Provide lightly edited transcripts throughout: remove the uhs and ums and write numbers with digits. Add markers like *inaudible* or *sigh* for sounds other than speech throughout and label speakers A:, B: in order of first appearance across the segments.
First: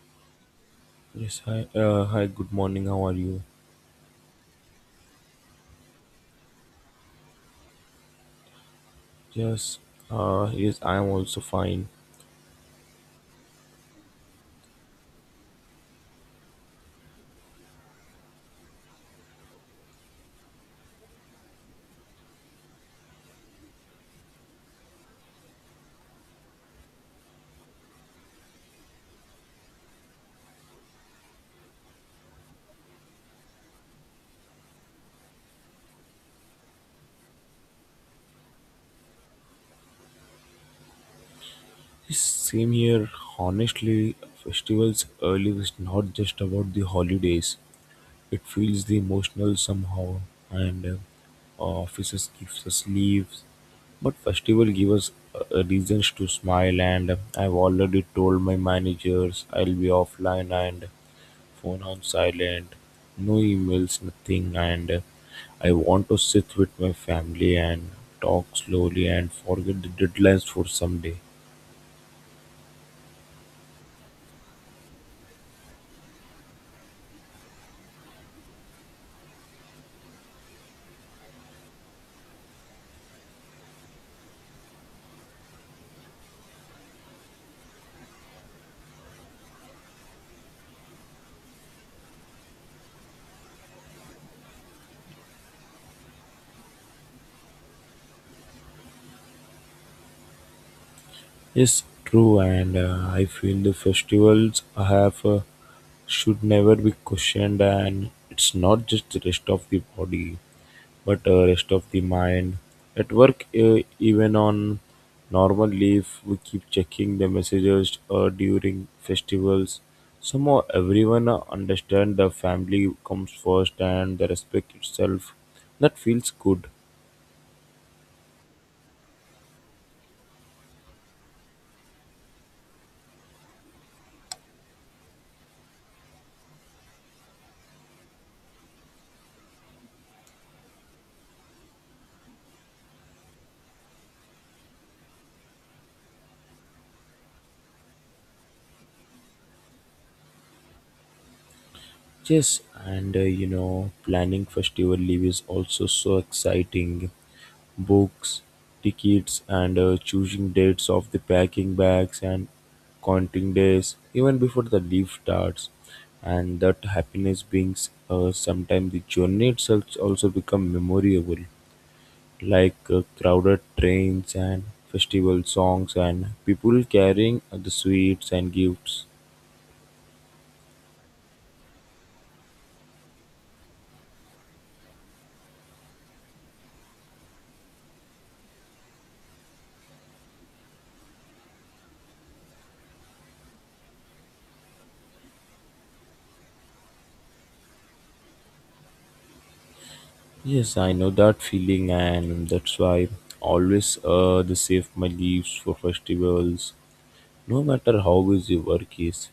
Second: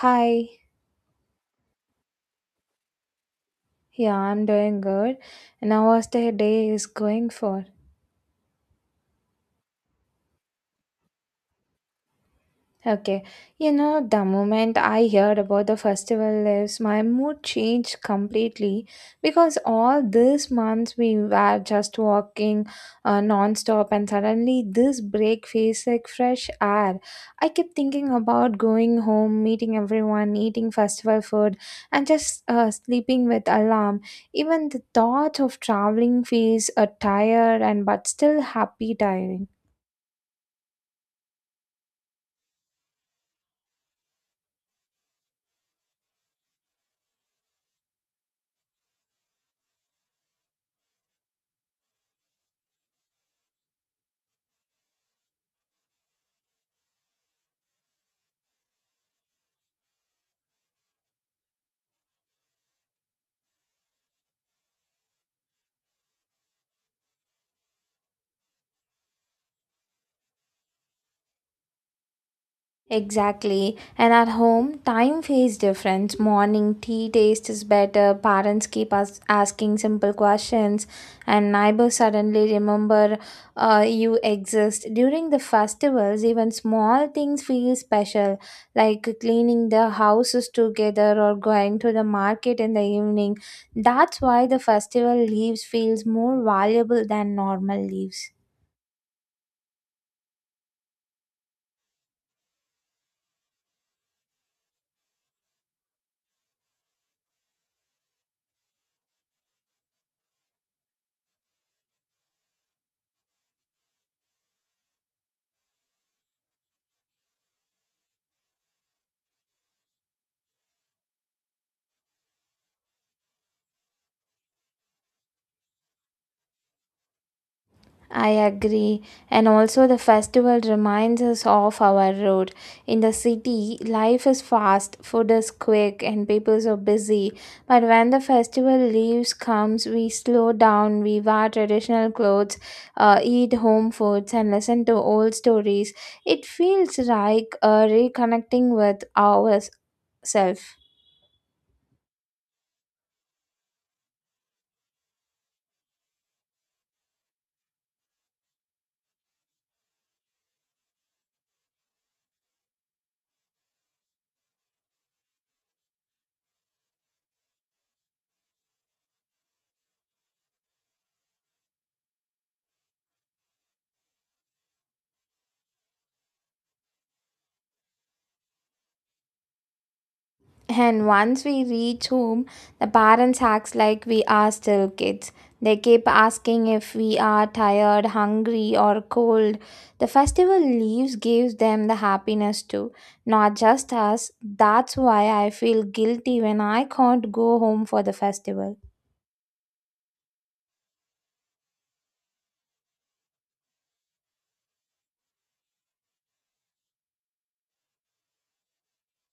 A: Hi,
B: Yes, hi. Hi, good morning. How are you?
A: yeah, I'm doing good. And how was the day is going for?
B: Yes, yes, I am also fine.
A: Okay, the moment I heard about the festival is my mood changed completely because all these months we were just walking non-stop and suddenly this break feels like fresh air. I kept thinking about going home, meeting everyone, eating festival food, and just sleeping with alarm. Even the thought of traveling feels tired and but still happy tiring.
B: Yes, same here. Honestly, festivals early is not just about the holidays. It feels the emotional somehow, and offices gives us leaves, but festival give us reasons to smile. And I've already told my managers I'll be offline and phone on silent, no emails, nothing, and I want to sit with my family and talk slowly and forget the deadlines for some day.
A: Exactly. And at home, time feels different. Morning tea taste is better. Parents keep us asking simple questions, and neighbors suddenly remember you exist. During the festivals, even small things feel special, like cleaning the houses together or going to the market in the evening. That's why the festival leaves feels more valuable than normal leaves.
B: Yes, true, and I feel the festivals I have should never be questioned, and it's not just the rest of the body. But rest of the mind at work, even on normal leave, we keep checking the messages during festivals. Somehow, everyone understand the family comes first and the respect itself. That feels good.
A: I agree. And also, the festival reminds us of our road. In the city, life is fast, food is quick, and people are busy. But when the festival leaves comes, we slow down, we wear traditional clothes, eat home foods, and listen to old stories. It feels like reconnecting with ourselves.
B: Yes, and you know, planning festival leave is also so exciting. Books, tickets, and choosing dates of the packing bags and counting days even before the leave starts. And that happiness brings sometimes the journey itself also become memorable, like crowded trains and festival songs and people carrying the sweets and gifts.
A: And once we reach home, the parents acts like we are still kids. They keep asking if we are tired, hungry, or cold. The festival leaves gives them the happiness too, not just us. That's why I feel guilty when I can't go home for the festival.
B: Yes, I know that feeling, and that's why I always they save my leaves for festivals. No matter how busy work is,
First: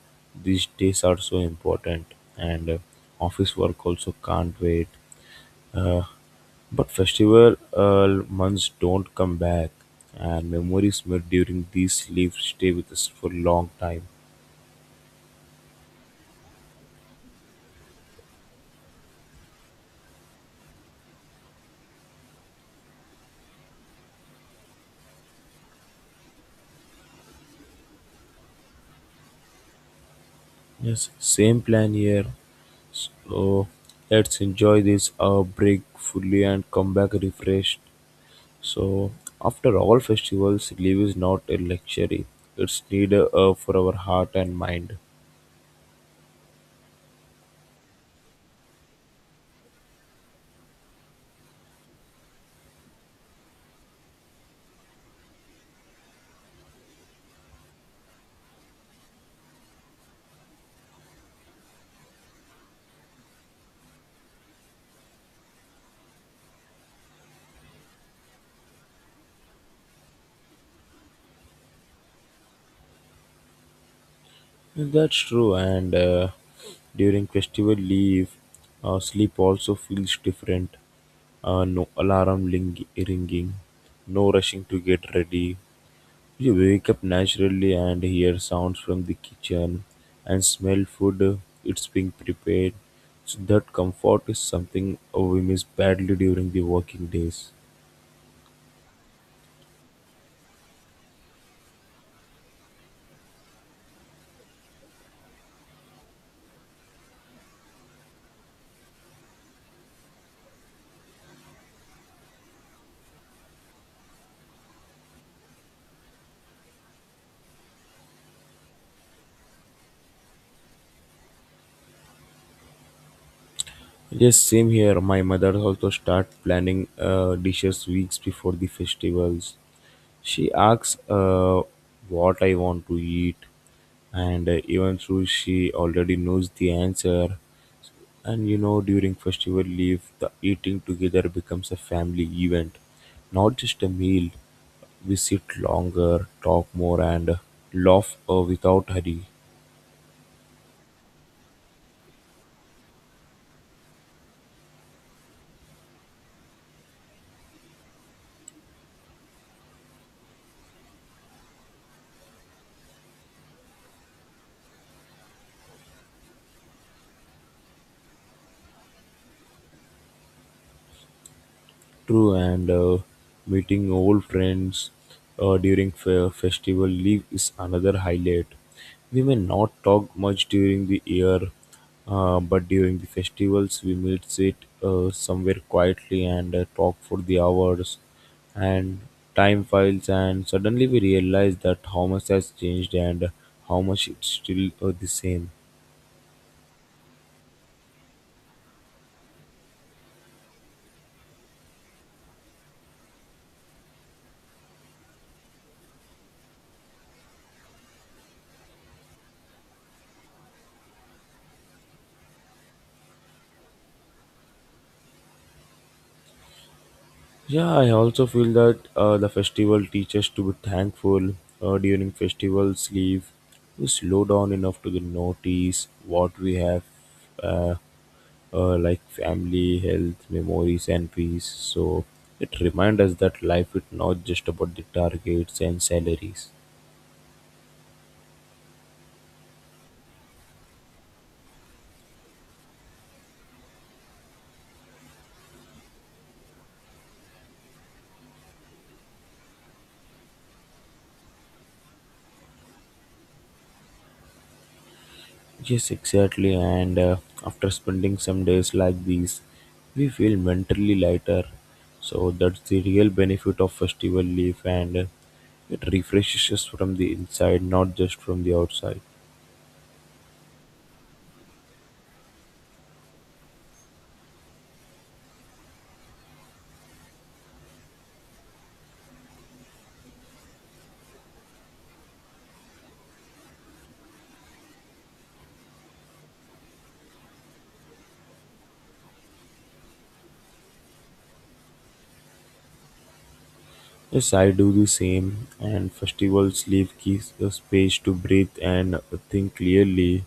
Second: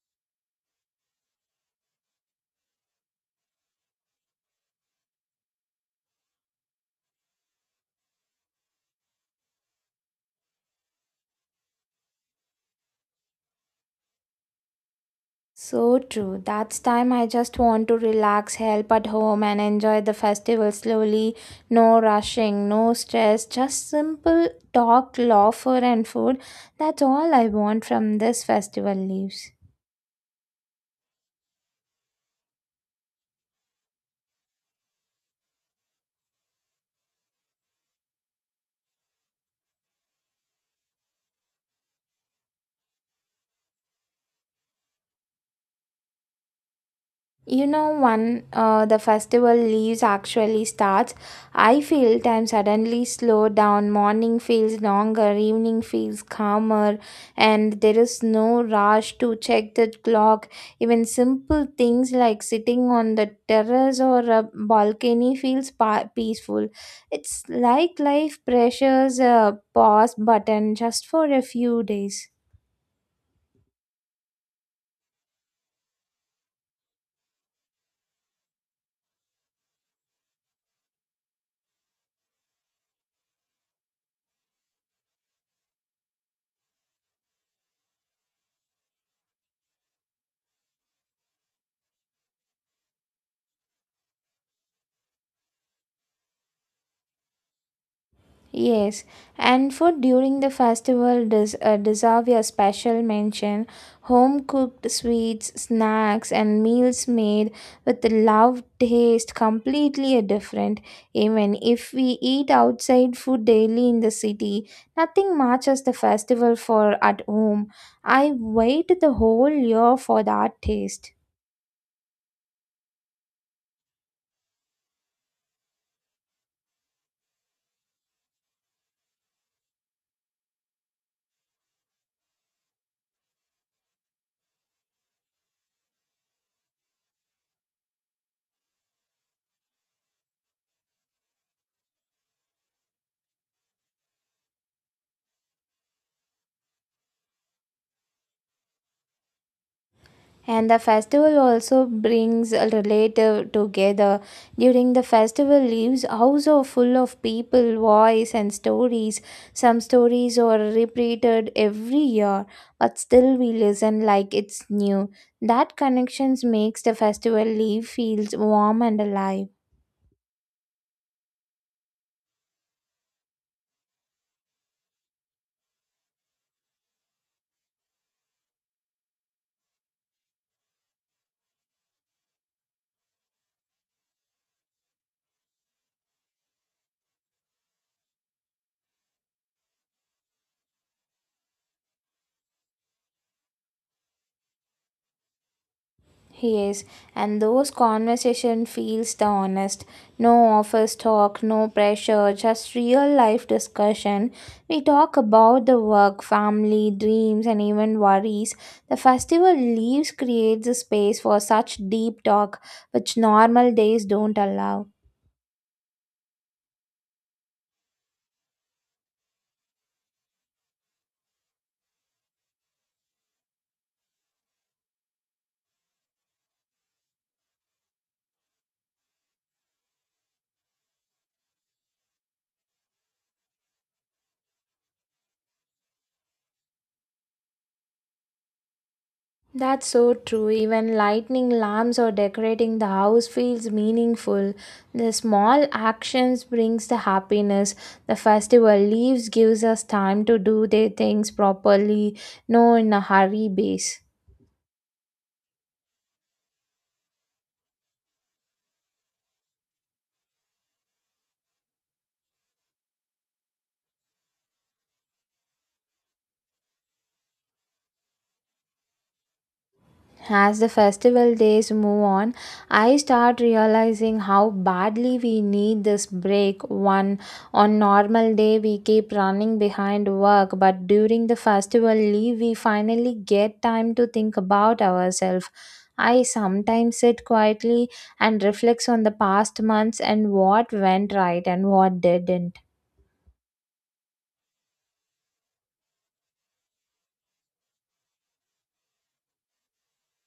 B: these days are so important, and office work also can't wait. Uh, but festival months don't come back, and memories made during these leaves stay with us for a long time.
A: So true. That's time I just want to relax, help at home, and enjoy the festival slowly. No rushing, no stress, just simple talk, laughter, and food. That's all I want from this festival leaves.
B: Yes, same plan here. So let's enjoy this break fully and come back refreshed. So after all festivals, leave is not a luxury. It's need for our heart and mind.
A: When the festival leaves actually starts, I feel time suddenly slow down. Morning feels longer, evening feels calmer, and there is no rush to check the clock. Even simple things like sitting on the terrace or a balcony feels peaceful. It's like life pressures a pause button just for a few days.
B: That's true, and during festival leave, sleep also feels different. No alarm ringing, no rushing to get ready. You wake up naturally and hear sounds from the kitchen and smell food. It's being prepared. So that comfort is something we miss badly during the working days.
A: Yes, and food during the festival does deserve a special mention. Home cooked sweets, snacks, and meals made with love taste completely a different. Even if we eat outside food daily in the city, nothing matches the festival for at home. I wait the whole year for that taste.
B: Yes, same here. My mother also start planning dishes weeks before the festivals. She asks what I want to eat, and even though she already knows the answer, and you know during festival leave, the eating together becomes a family event, not just a meal. We sit longer, talk more, and laugh without hurry.
A: And the festival also brings a relative together. During the festival leaves house are full of people, voice and stories. Some stories are repeated every year, but still we listen like it's new. That connections makes the festival leave feels warm and alive.
B: True, and meeting old friends during festival leave is another highlight. We may not talk much during the year, but during the festivals we meet sit somewhere quietly and talk for the hours and time files and suddenly we realize that how much has changed and how much it's still the same.
A: Yes, and those conversation feels the honest. No office talk, no pressure, just real life discussion. We talk about the work, family, dreams, and even worries. The festival leaves creates a space for such deep talk, which normal days don't allow.
B: Yeah, I also feel that the festival teaches to be thankful during festivals. Leave, we slow down enough to notice what we have, uh, like family, health, memories, and peace. So it reminds us that life is not just about the targets and salaries.
A: That's so true. Even lighting lamps or decorating the house feels meaningful. The small actions brings the happiness. The festival leaves gives us time to do the things properly, no in a hurry base.
B: Yes, exactly. And after spending some days like these, we feel mentally lighter. So that's the real benefit of festival leaf, and it refreshes us from the inside, not just from the outside.
A: As the festival days move on, I start realizing how badly we need this break. One on normal day we keep running behind work, but during the festival leave we finally get time to think about ourselves. I sometimes sit quietly and reflects on the past months and what went right and what didn't.
B: Yes, I do the same, and festivals leave gives us space to breathe and think clearly,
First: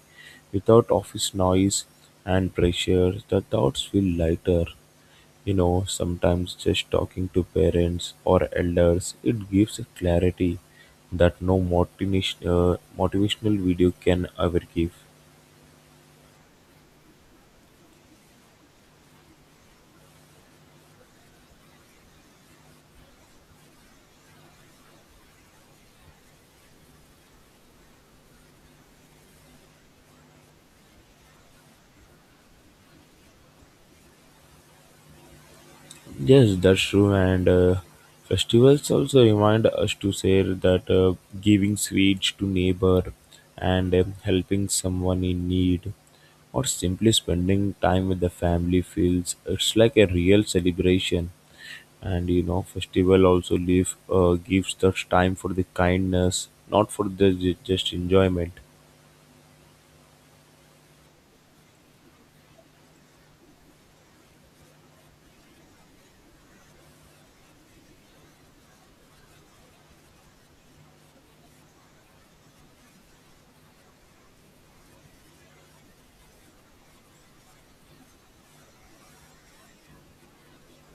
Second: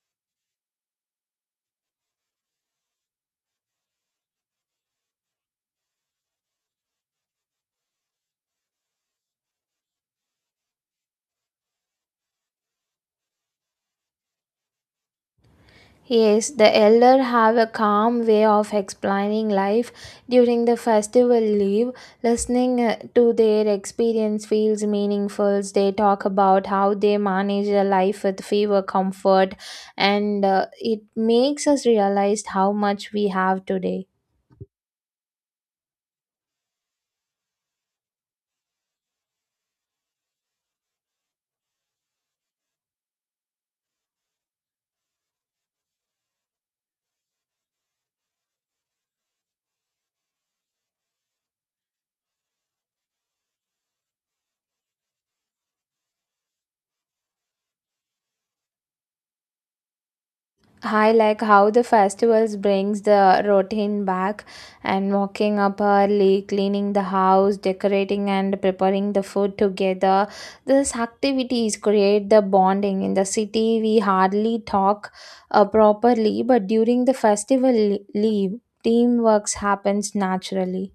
B: without office noise and pressure. The thoughts feel lighter. You know, sometimes just talking to parents or elders, it gives clarity that no motivational video can ever give.
A: Yes, the elder have a calm way of explaining life during the festival leave. Listening to their experience feels meaningful. They talk about how they manage their life with fever comfort, and it makes us realize how much we have today.
B: Yes, that's true. And festivals also remind us to say that giving sweets to neighbor and helping someone in need or simply spending time with the family feels it's like a real celebration. And you know, festival also leave gives us time for the kindness, not for just enjoyment.
A: I like how the festivals brings the routine back and walking up early, cleaning the house, decorating and preparing the food together. These activities create the bonding. In the city, we hardly talk properly, but during the festival leave, teamwork happens naturally.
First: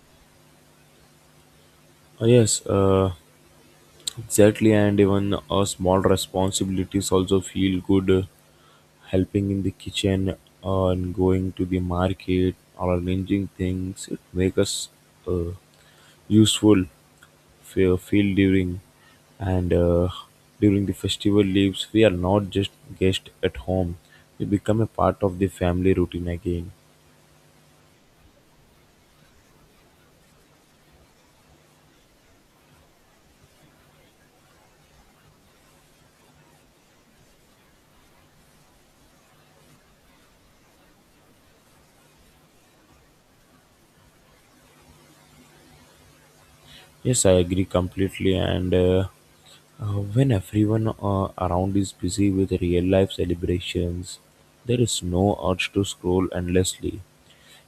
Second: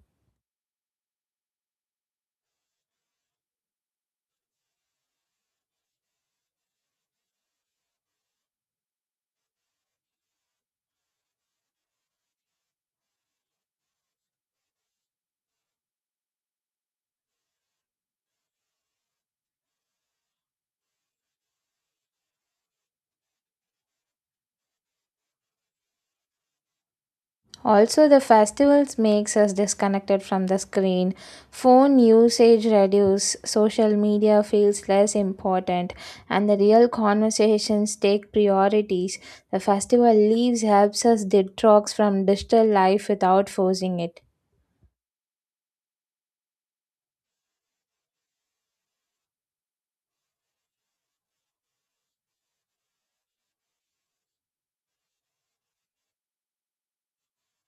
B: Uh, yes, uh, exactly. And even small responsibilities also feel good, helping in the kitchen and going to the market or arranging things. It make us uh, useful feel during and during the festival leaves we are not just guests at home. We become a part of the family routine again.
A: Also, the festivals makes us disconnected from the screen. Phone usage reduce, social media feels less important, and the real conversations take priorities. The festival leaves helps us detox from digital life without forcing it.
B: Yes, I agree completely. And uh, when everyone around is busy with real life celebrations, there is no urge to scroll endlessly.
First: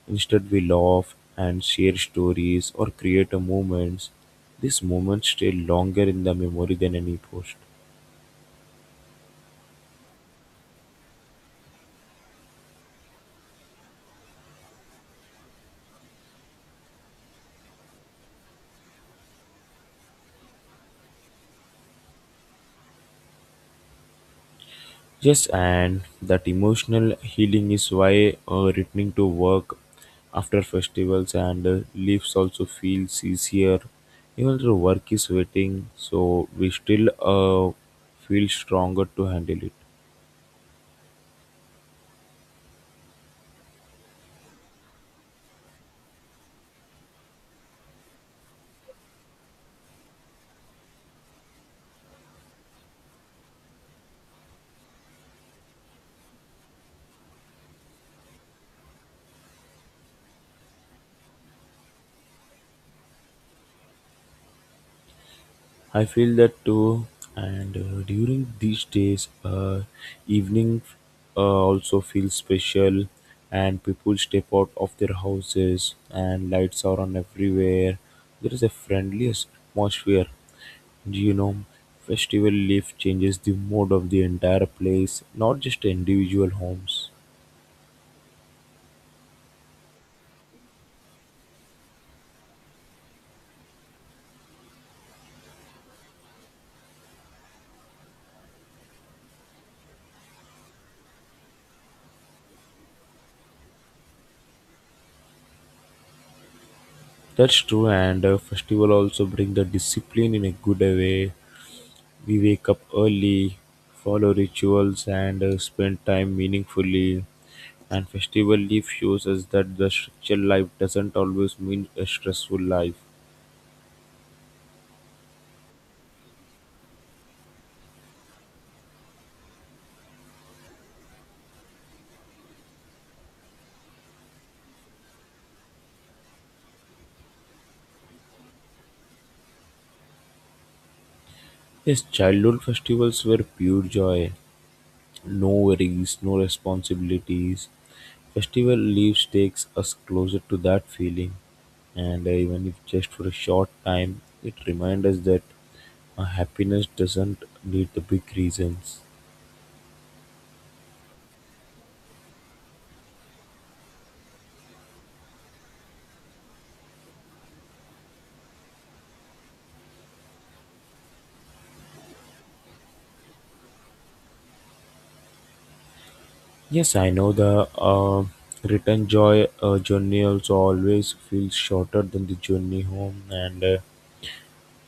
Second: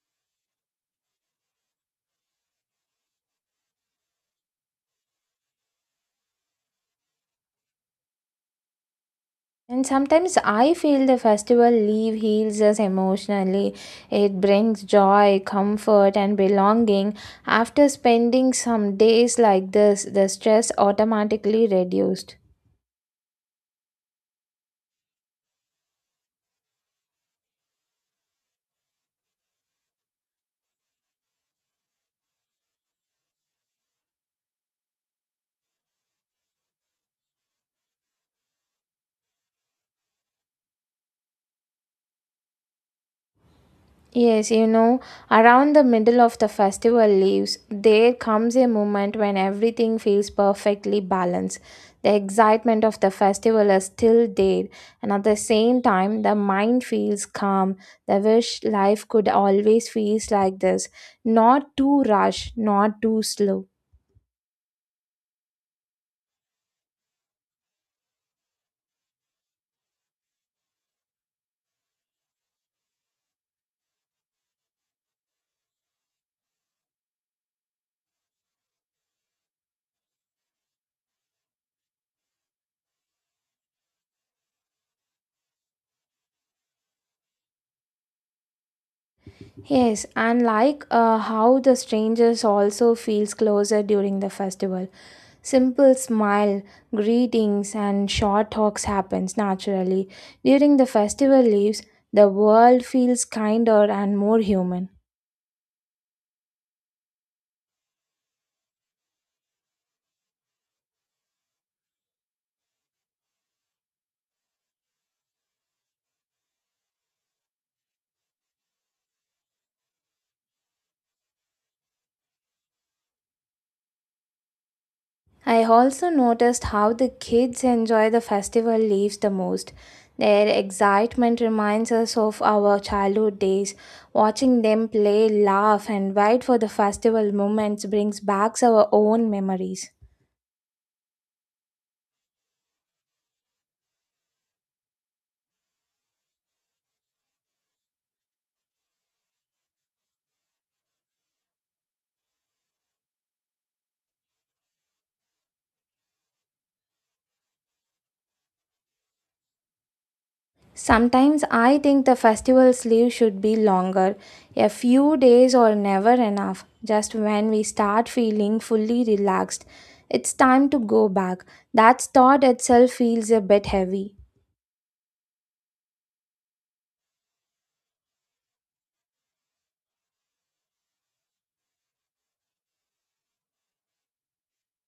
B: Instead, we laugh and share stories or create a moments. These moments stay longer in the memory than any post.
A: And sometimes I feel the festival leave heals us emotionally. It brings joy, comfort, and belonging. After spending some days like this, the stress automatically reduced.
B: Yes, and that emotional healing is why returning to work after festivals and leaves also feels easier. Even though work is waiting, so we still feel stronger to handle it.
A: Yes, around the middle of the festival leaves, there comes a moment when everything feels perfectly balanced. The excitement of the festival is still there, and at the same time, the mind feels calm. The wish life could always feels like this, not too rush, not too slow.
B: I feel that too. And during these days, evening also feels special, and people step out of their houses, and lights are on everywhere. There is a friendly atmosphere. Do you know, festival life changes the mood of the entire place, not just individual homes.
A: Yes, and like how the strangers also feels closer during the festival. Simple smile, greetings, and short talks happens naturally. During the festival leaves, the world feels kinder and more human.
B: That's true, and festival also bring the discipline in a good way. We wake up early, follow rituals, and spend time meaningfully. And festival life shows us that the structured life doesn't always mean a stressful life.
A: I also noticed how the kids enjoy the festival leaves the most. Their excitement reminds us of our childhood days. Watching them play, laugh, and wait for the festival moments brings back our own memories.
B: Yes, childhood festivals were pure joy, no worries, no responsibilities. Festival leaves takes us closer to that feeling, and even if just for a short time, it reminds us that happiness doesn't need the big reasons.
A: Sometimes I think the festival sleeve should be longer. A few days or never enough. Just when we start feeling fully relaxed, it's time to go back. That thought itself feels a bit heavy.
B: Yes, I know the return joy journey also always feels shorter than the journey home and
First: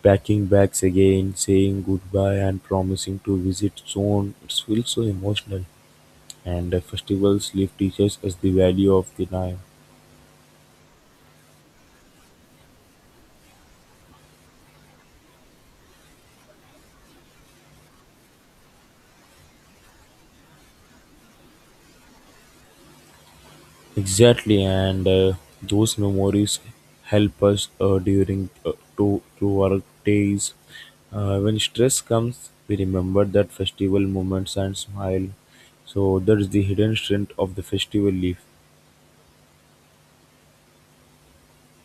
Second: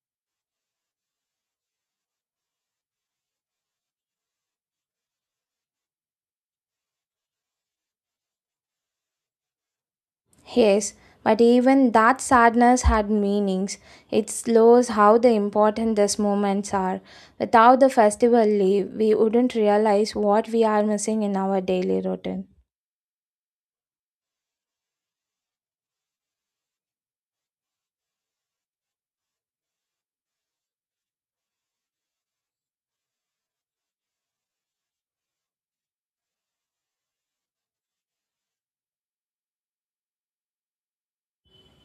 B: packing bags again, saying goodbye and promising to visit soon. It feels so emotional and festivals leave teachers as the value of the time.
A: Yes, but even that sadness had meanings. It shows how the important these moments are. Without the festival leave, we wouldn't realize what we are missing in our daily routine.
B: Exactly, and those memories help us during to our days. When stress comes, we remember that festival moments and smile. So that is the hidden strength of the festival leaf.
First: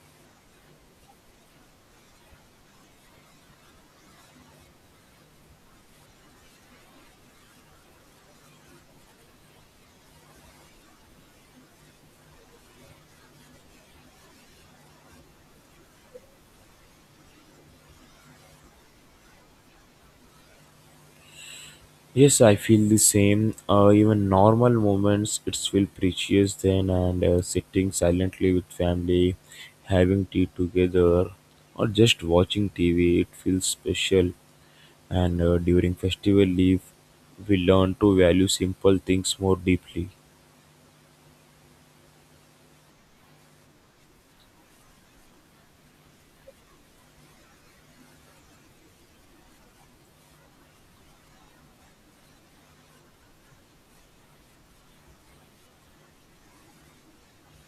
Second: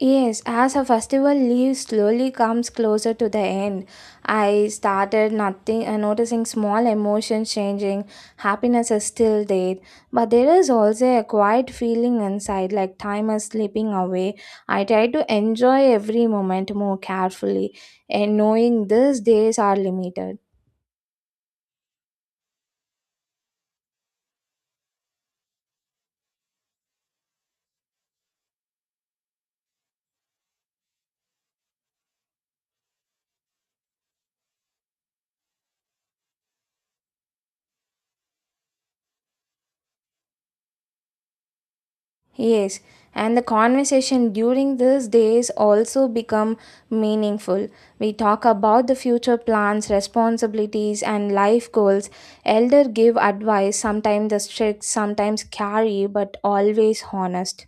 A: Yes, as a festival leaves slowly comes closer to the end, I started nothing noticing small emotions changing. Happiness is still there, but there is also a quiet feeling inside, like time is slipping away. I try to enjoy every moment more carefully, and knowing these days are limited.
B: Yes, I feel the same. Even normal moments, it's feel precious then, and sitting silently with family, having tea together, or just watching TV, it feels special. And during festival leave, we learn to value simple things more deeply.
A: Yes, and the conversation during these days also become meaningful. We talk about the future plans, responsibilities, and life goals. Elder give advice, sometimes the strict, sometimes carry, but always honest.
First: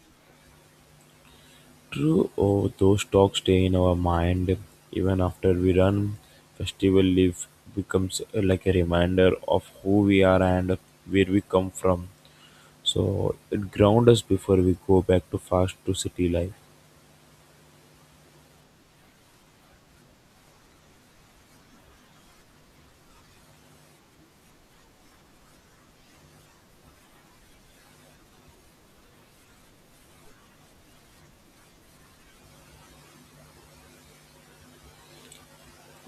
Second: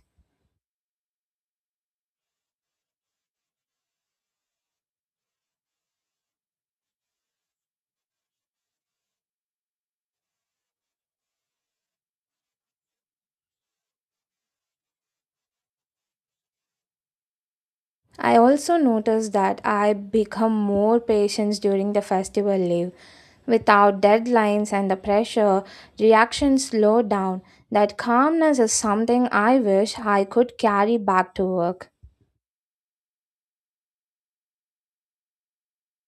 B: True, oh, those talks stay in our mind even after we run. Festival leave becomes like a reminder of who we are and where we come from. So it grounds us before we go back to fast to city life.
A: I also notice that I become more patient during the festival leave. Without deadlines and the pressure, reactions slow down. That calmness is something I wish I could carry back to work.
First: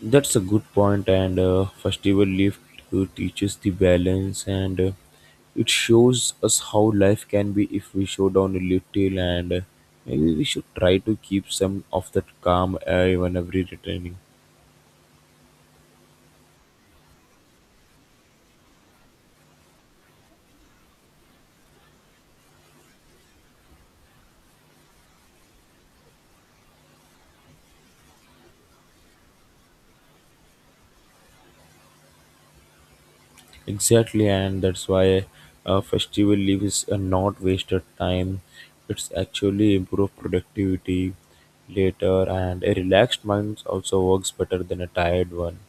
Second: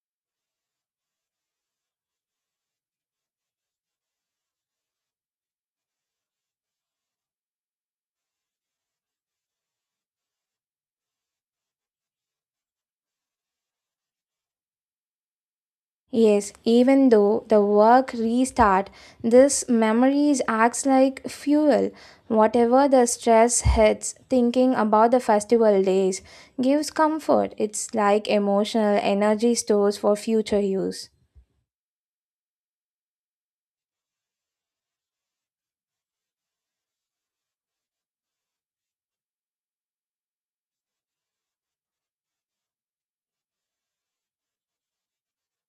B: That's a good point, and festival life teaches the balance, and it shows us how life can be if we show down a little, and maybe we should try to keep some of that calm even every returning.
A: Yes, even though the work restart, this memories acts like fuel. Whatever the stress hits, thinking about the festival days gives comfort. It's like emotional energy stores for future use.
B: Exactly, and that's why festival leave is not wasted time. It's actually improve productivity later, and a relaxed mind also works better than a tired one.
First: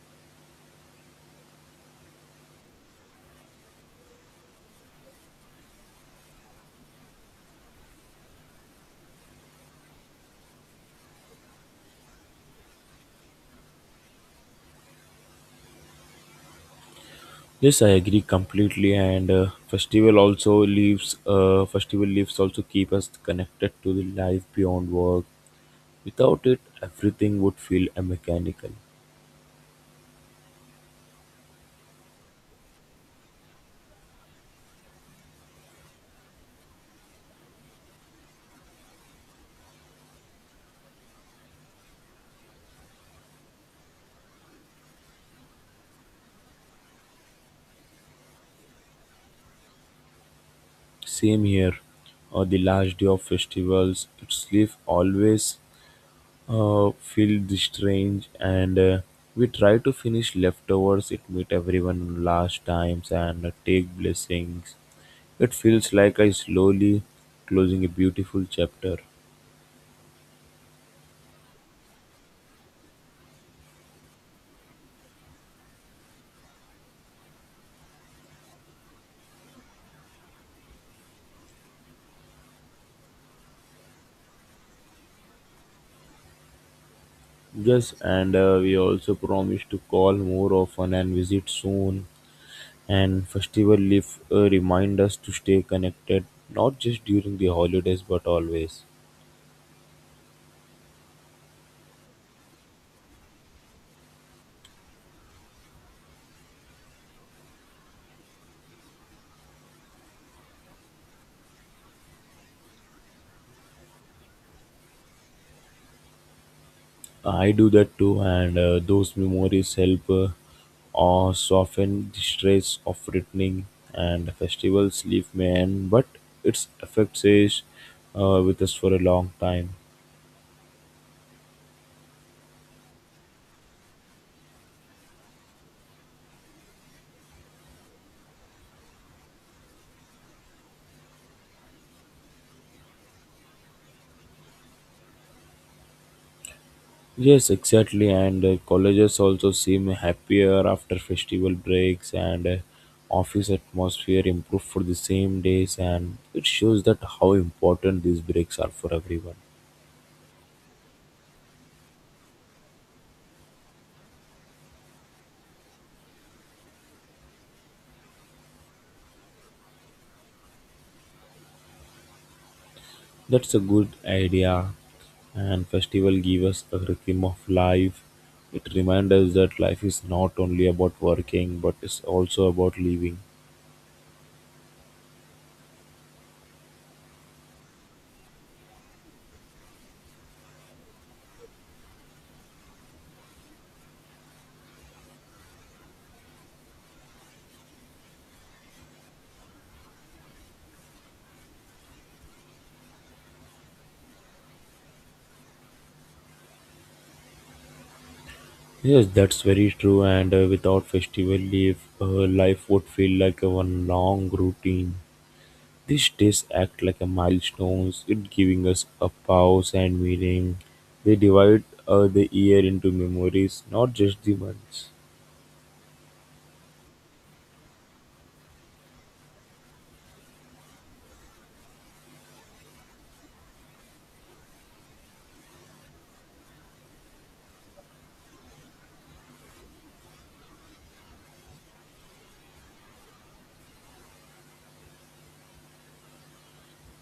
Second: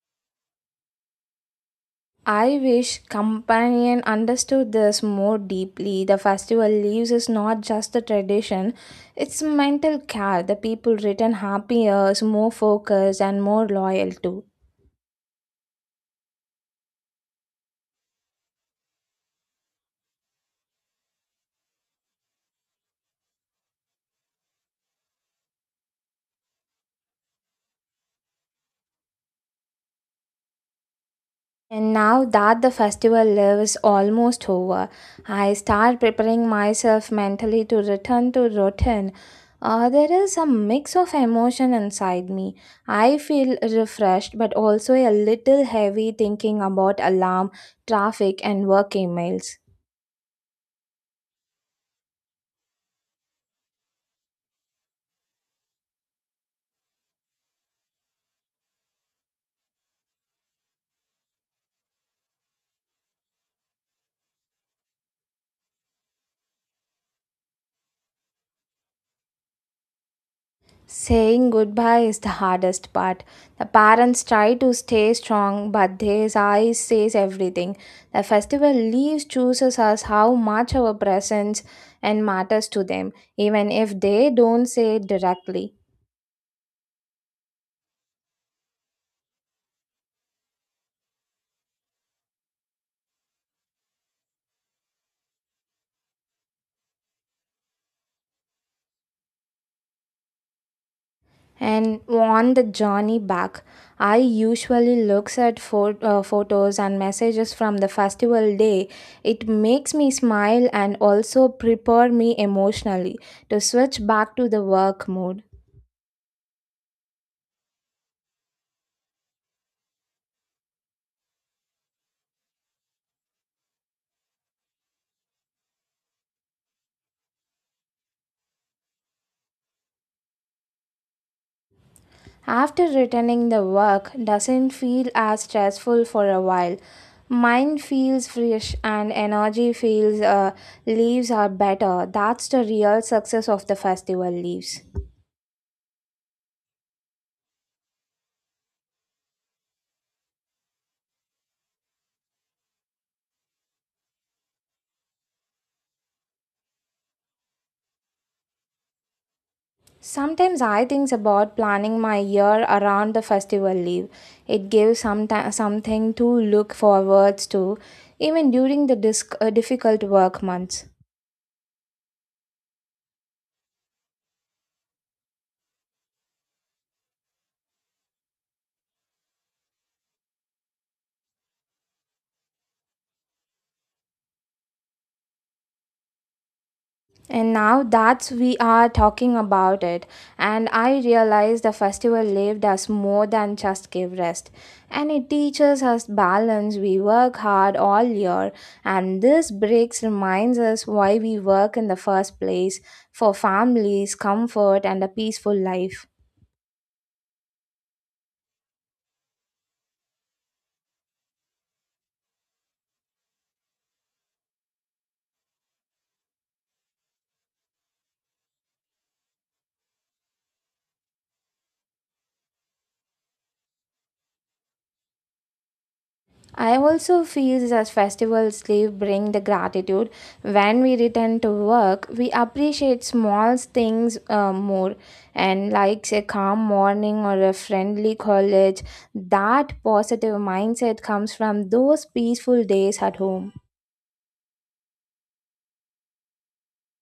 A: I wish companion understood this more deeply. The festival leaves is not just a tradition, it's mental care. The people return happier, more focused and more loyal too.
B: Yes, I agree completely. And festival also leaves festival leaves also keep us connected to the life beyond work. Without it, everything would feel mechanical.
A: And now that the festival lives almost over, I start preparing myself mentally to return to routine. There is a mix of emotion inside me. I feel refreshed but also a little heavy thinking about alarm, traffic, and work emails.
B: Same here. The last day of festivals, its leaf always feel the strange, and we try to finish leftovers. It meet everyone last times and take blessings. It feels like I slowly closing a beautiful chapter.
A: Saying goodbye is the hardest part. The parents try to stay strong, but their eyes says everything. The festival leaves chooses us how much our presence and matters to them, even if they don't say it directly.
B: Yes, and we also promise to call more often and visit soon. And festival leaf remind us to stay connected, not just during the holidays but always.
A: And want the journey back. I usually looks at photos and messages from the festival day. It makes me smile and also prepare me emotionally to switch back to the work mode.
B: I do that too, and those memories help or soften the stress of returning. And festivals leave me, and but its effects is with us for a long time.
A: After returning, the work doesn't feel as stressful for a while. Mind feels fresh and energy feels leaves are better. That's the real success of the festival leaves.
B: Yes, exactly. And colleges also seem happier after festival breaks and office atmosphere improved for the same days. And it shows that how important these breaks are for everyone.
A: Sometimes I think about planning my year around the festival leave. It gives some something to look forward to, even during the difficult work months.
B: That's a good idea. And festival give us a rhythm of life. It reminds us that life is not only about working, but it's also about living.
A: And now that's we are talking about it, and I realize the festival lived us more than just give rest. And it teaches us balance. We work hard all year, and this breaks reminds us why we work in the first place for families, comfort, and a peaceful life.
B: Yes, that's very true. And without festival leave, life would feel like a one long routine. These days act like a milestones, it giving us a pause and meaning. They divide the year into memories, not just the months.
A: I also feel that festivals leave bring the gratitude. When we return to work, we appreciate small things more, and like a calm morning or a friendly college. That positive mindset comes from those peaceful days at home.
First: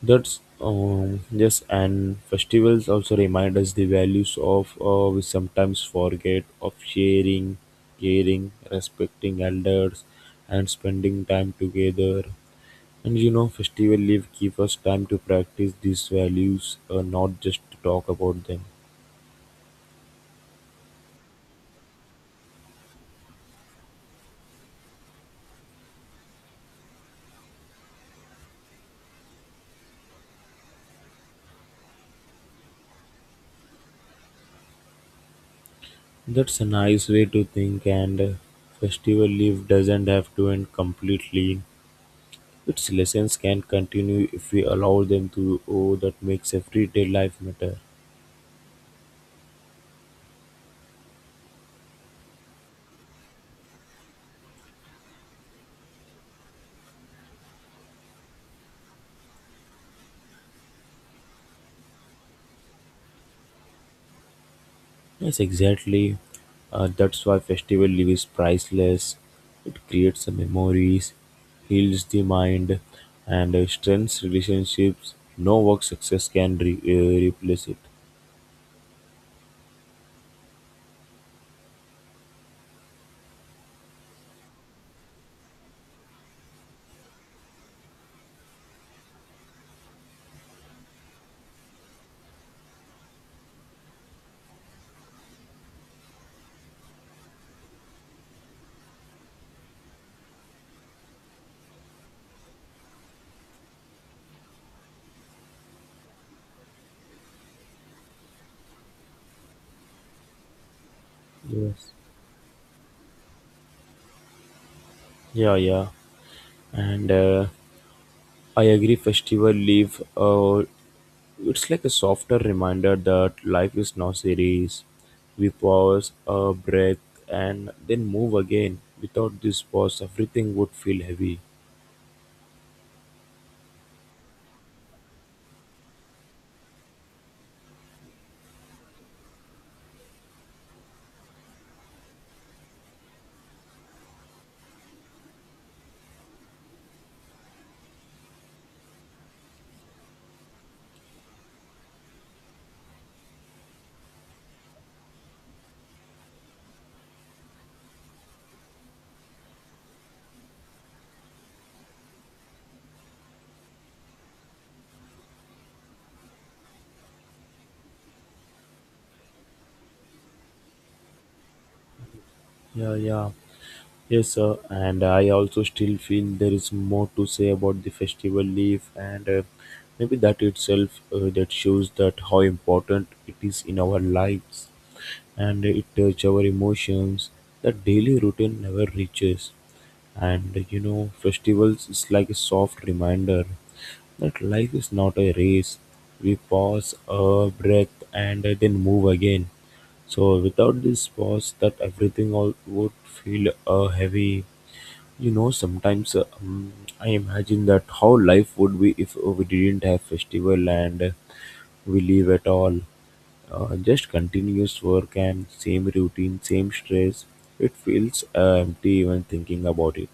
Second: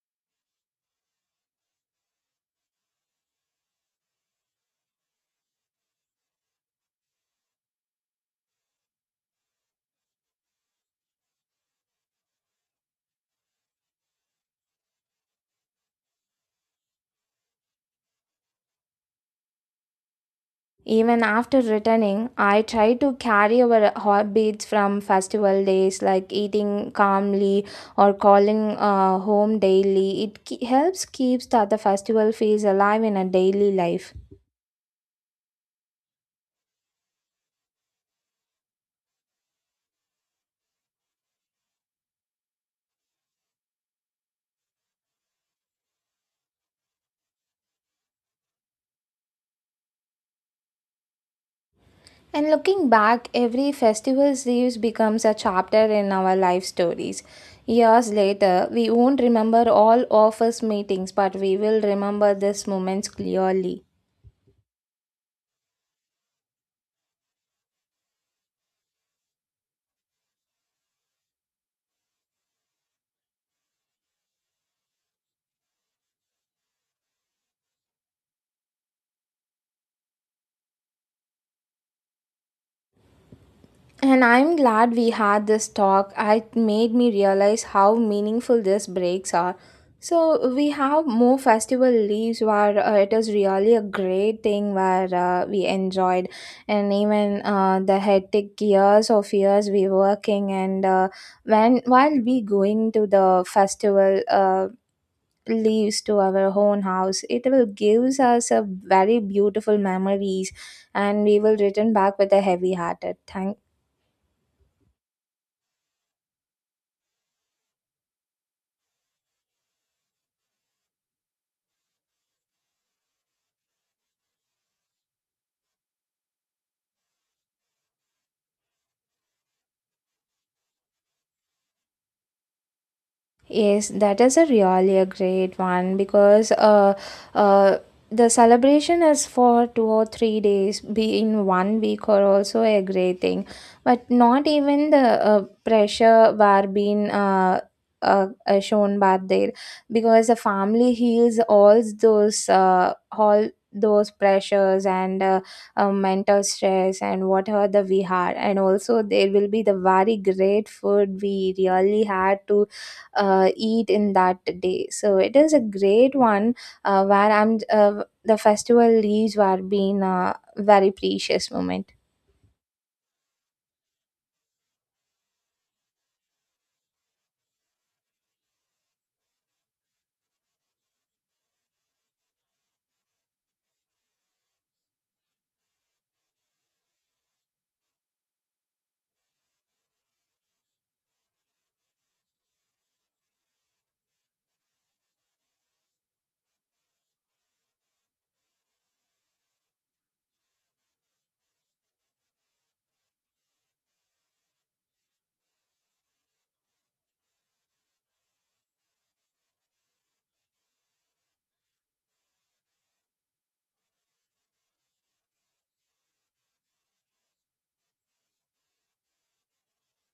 B: That's yes, and festivals also remind us the values of we sometimes forget of sharing, caring, respecting elders, and spending time together. And you know, festival leave give us time to practice these values, not just to talk about them.
A: Even after returning, I try to carry our habits from festival days like eating calmly or calling home daily. It helps keeps that the festival feels alive in a daily life.
B: That's a nice way to think, and festival leave doesn't have to end completely. Its lessons can continue if we allow them to. Oh, that makes everyday life matter.
A: And looking back, every festival leaves becomes a chapter in our life stories. Years later, we won't remember all of us meetings, but we will remember these moments clearly.
B: Yes, exactly. That's why festival leave is priceless. It creates the memories, heals the mind, and strengthens relationships. No work success can replace it.
A: And I'm glad we had this talk. It made me realize how meaningful these breaks are. So we have more festival leaves where it is really a great thing where we enjoyed and even the hectic years of years we working and when while we going to the festival leaves to our own house it will gives us a very beautiful memories and we will
B: Yes.
A: return back with a heavy hearted thank.
B: Yeah, yeah. And I agree festival leave it's like a softer reminder that life is not serious. We pause, a breath, and then move again. Without this pause, everything would feel heavy.
A: Yes, that is a really a great one because uh, the celebration is for 2 or 3 days, be in one week or also a great thing. But not even the pressure were being shown back there because the family heals all those pressures and mental stress and whatever the we had and also there will be the very great food we really had to eat in that day. So it is a great one where I'm the festival leaves were being a very precious moment.
B: Yeah, yeah. Yes, sir. And I also still feel there is more to say about the festival leaf, and maybe that itself that shows that how important it is in our lives. And it touches our emotions that daily routine never reaches. And you know, festivals is like a soft reminder that life is not a race. We pause a breath and then move again. So without this pause that everything all would feel heavy. You know, sometimes I imagine that how life would be if we didn't have festival and we live at all, just continuous work and same routine, same stress. It feels empty even thinking about it.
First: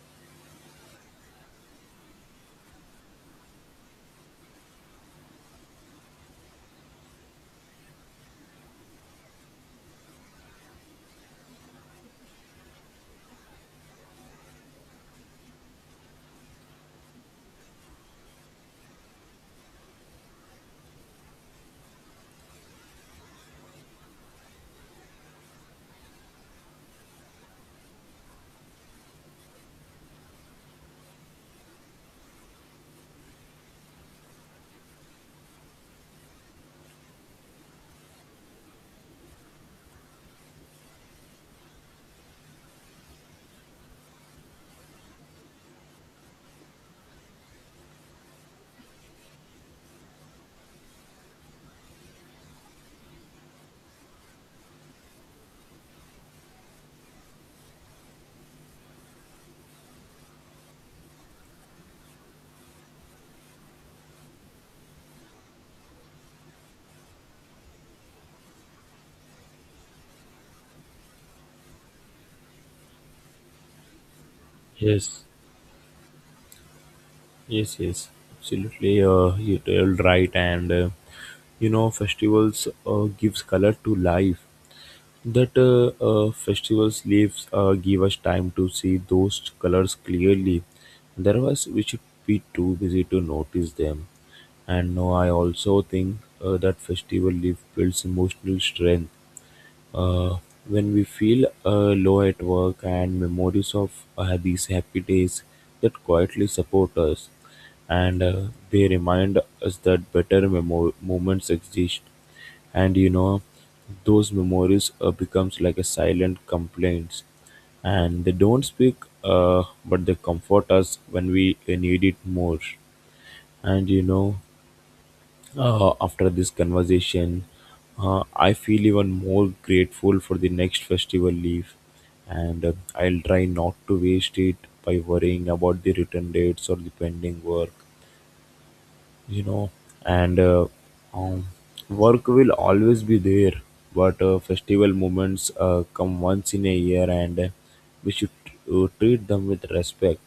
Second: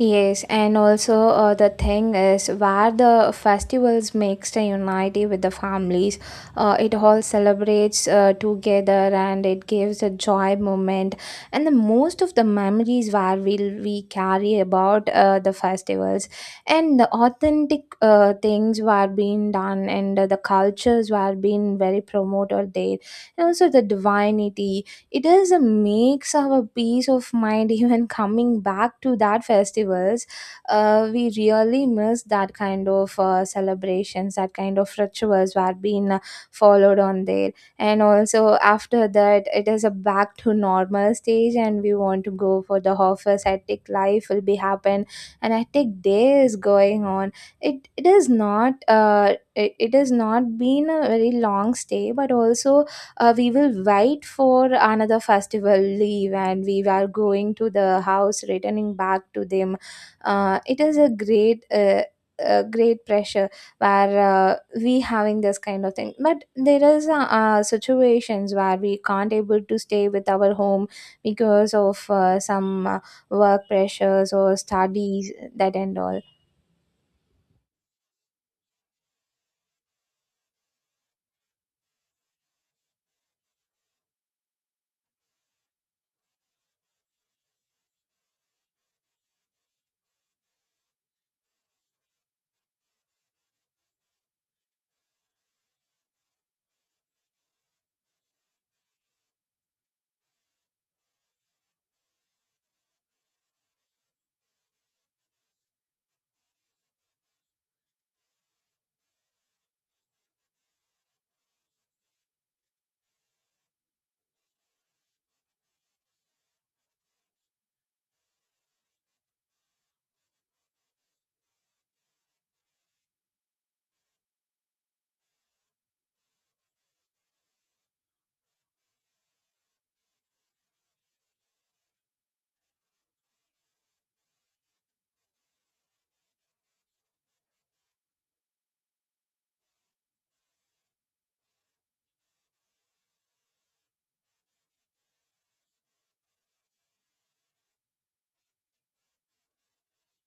A: Yes, and also the thing is where the festivals makes the unity with the families. It all celebrates together and it gives a joy moment. And the most of the memories where we carry about the festivals and the authentic things were being done and the cultures were being very promoted there. And also the divinity it is a makes our peace of mind *laughs* even coming back to that festivals we really miss that kind of celebrations that kind of rituals were being followed on there and also after that it is a back to normal stage and we want to go for the office hectic life will be happen and hectic day is going on. It is not it has not been a very long stay but also we will wait for another festival leave and we were going to the house returning back to them. It is a great pressure where we having this kind of thing but there is situations where we can't able to stay with our home because of some work pressures or
B: Yes,
A: studies that and all.
B: yes, yes. Absolutely, you told right. And you know, festivals gives color to life. That Festivals leaves give us time to see those colors clearly. Otherwise, we should be too busy to notice them. And no, I also think that festival leaf builds emotional strength. Uh, when we feel low at work and memories of these happy days that quietly support us, and they remind us that better moments exist. And you know, those memories becomes like a silent complaints, and they don't speak, but they comfort us when we need it more. And you know, after this conversation, I feel even more grateful for the next festival leave, and I'll try not to waste it by worrying about the return dates or the pending work, you know. And um, Work will always be there, but festival moments come once in a year, and we should treat them with respect.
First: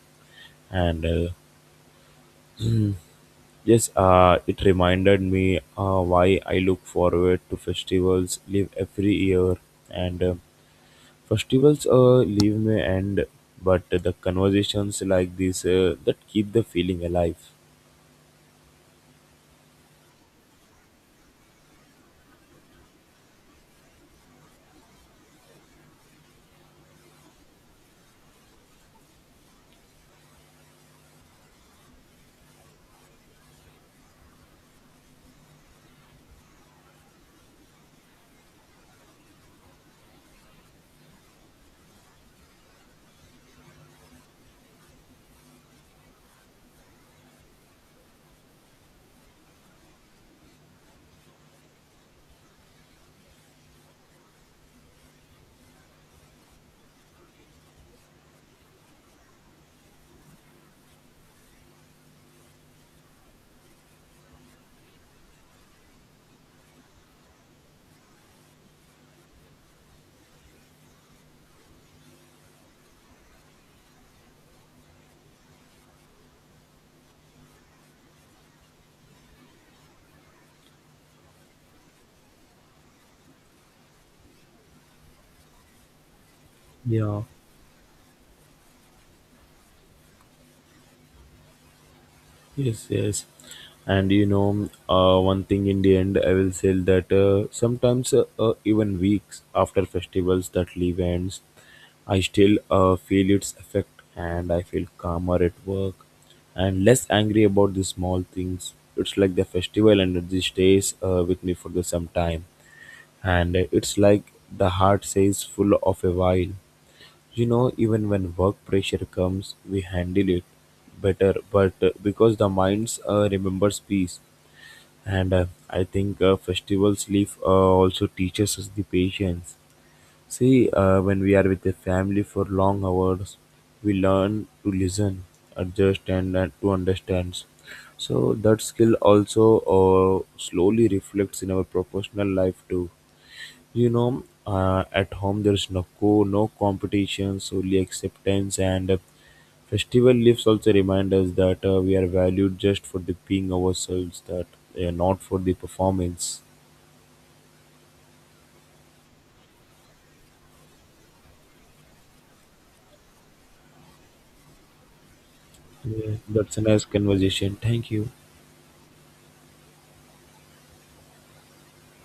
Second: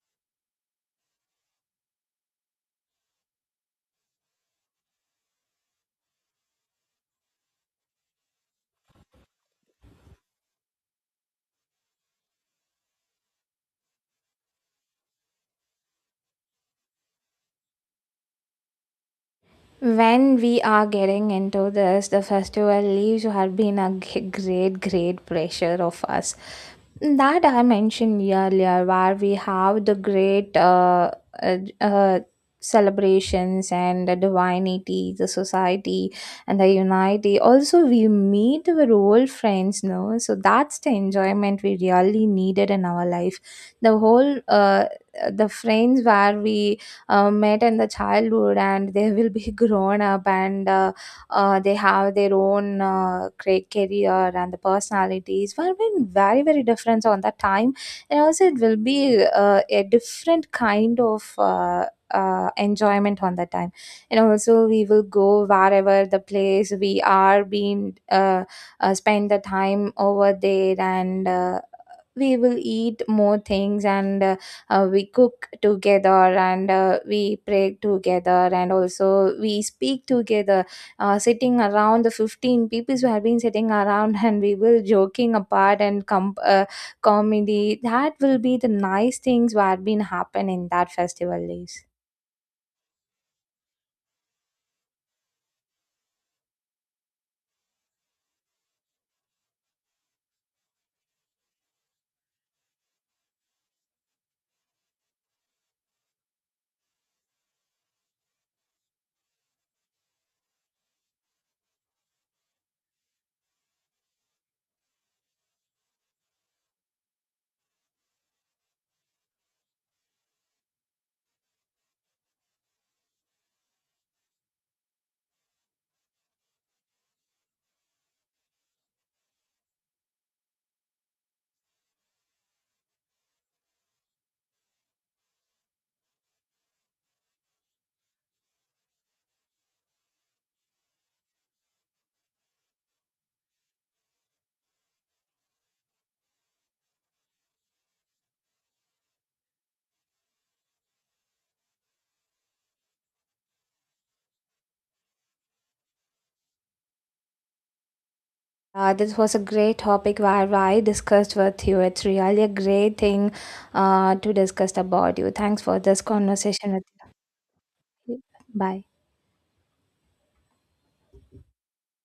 B: And Yes, it reminded me why I look forward to festivals live every year. And festivals leave me and but the conversations like this that keep the feeling alive.
A: When we are getting into this, the festival leaves have been a great, great pressure of us. That I mentioned earlier, where we have the great uh, uh, celebrations and the divinity, the society, and the unity. Also, we meet our old friends, no? So that's the enjoyment we really needed in our life. The whole, the friends where we met in the childhood and they will be *laughs* grown up and they have their own career and the personalities will be very very different on that time and also it will be a different kind of enjoyment on that time and also we will go wherever the place we are being spend the time over there and we will eat more things and we cook together and we pray together and also we speak together sitting around the 15 people who have been sitting around and we will joking apart and
B: Yeah.
A: comedy that will be the nice things what have been happen in that festival days.
B: Yes, yes. And you know, one thing in the end, I will say that sometimes, even weeks after festivals that leave ends, I still feel its effect and I feel calmer at work and less angry about the small things. It's like the festival energy stays with me for the some time, and it's like the heart stays full of a while. You know, even when work pressure comes, we handle it better, but because the minds remembers peace, and I think festivals leave also teaches us the patience. See, when we are with the family for long hours, we learn to listen, adjust, and to understand. So that skill also slowly reflects in our professional life too. You know, at home there's no no competitions, only acceptance, and festival leaves also remind us that we are valued just for the being ourselves, that not for the performance.
A: This was a great topic where I discussed with you. It's really a great thing to discuss about you. Thanks for this
B: Yeah, that's a
A: conversation with
B: nice conversation. Thank you.
A: you. Bye.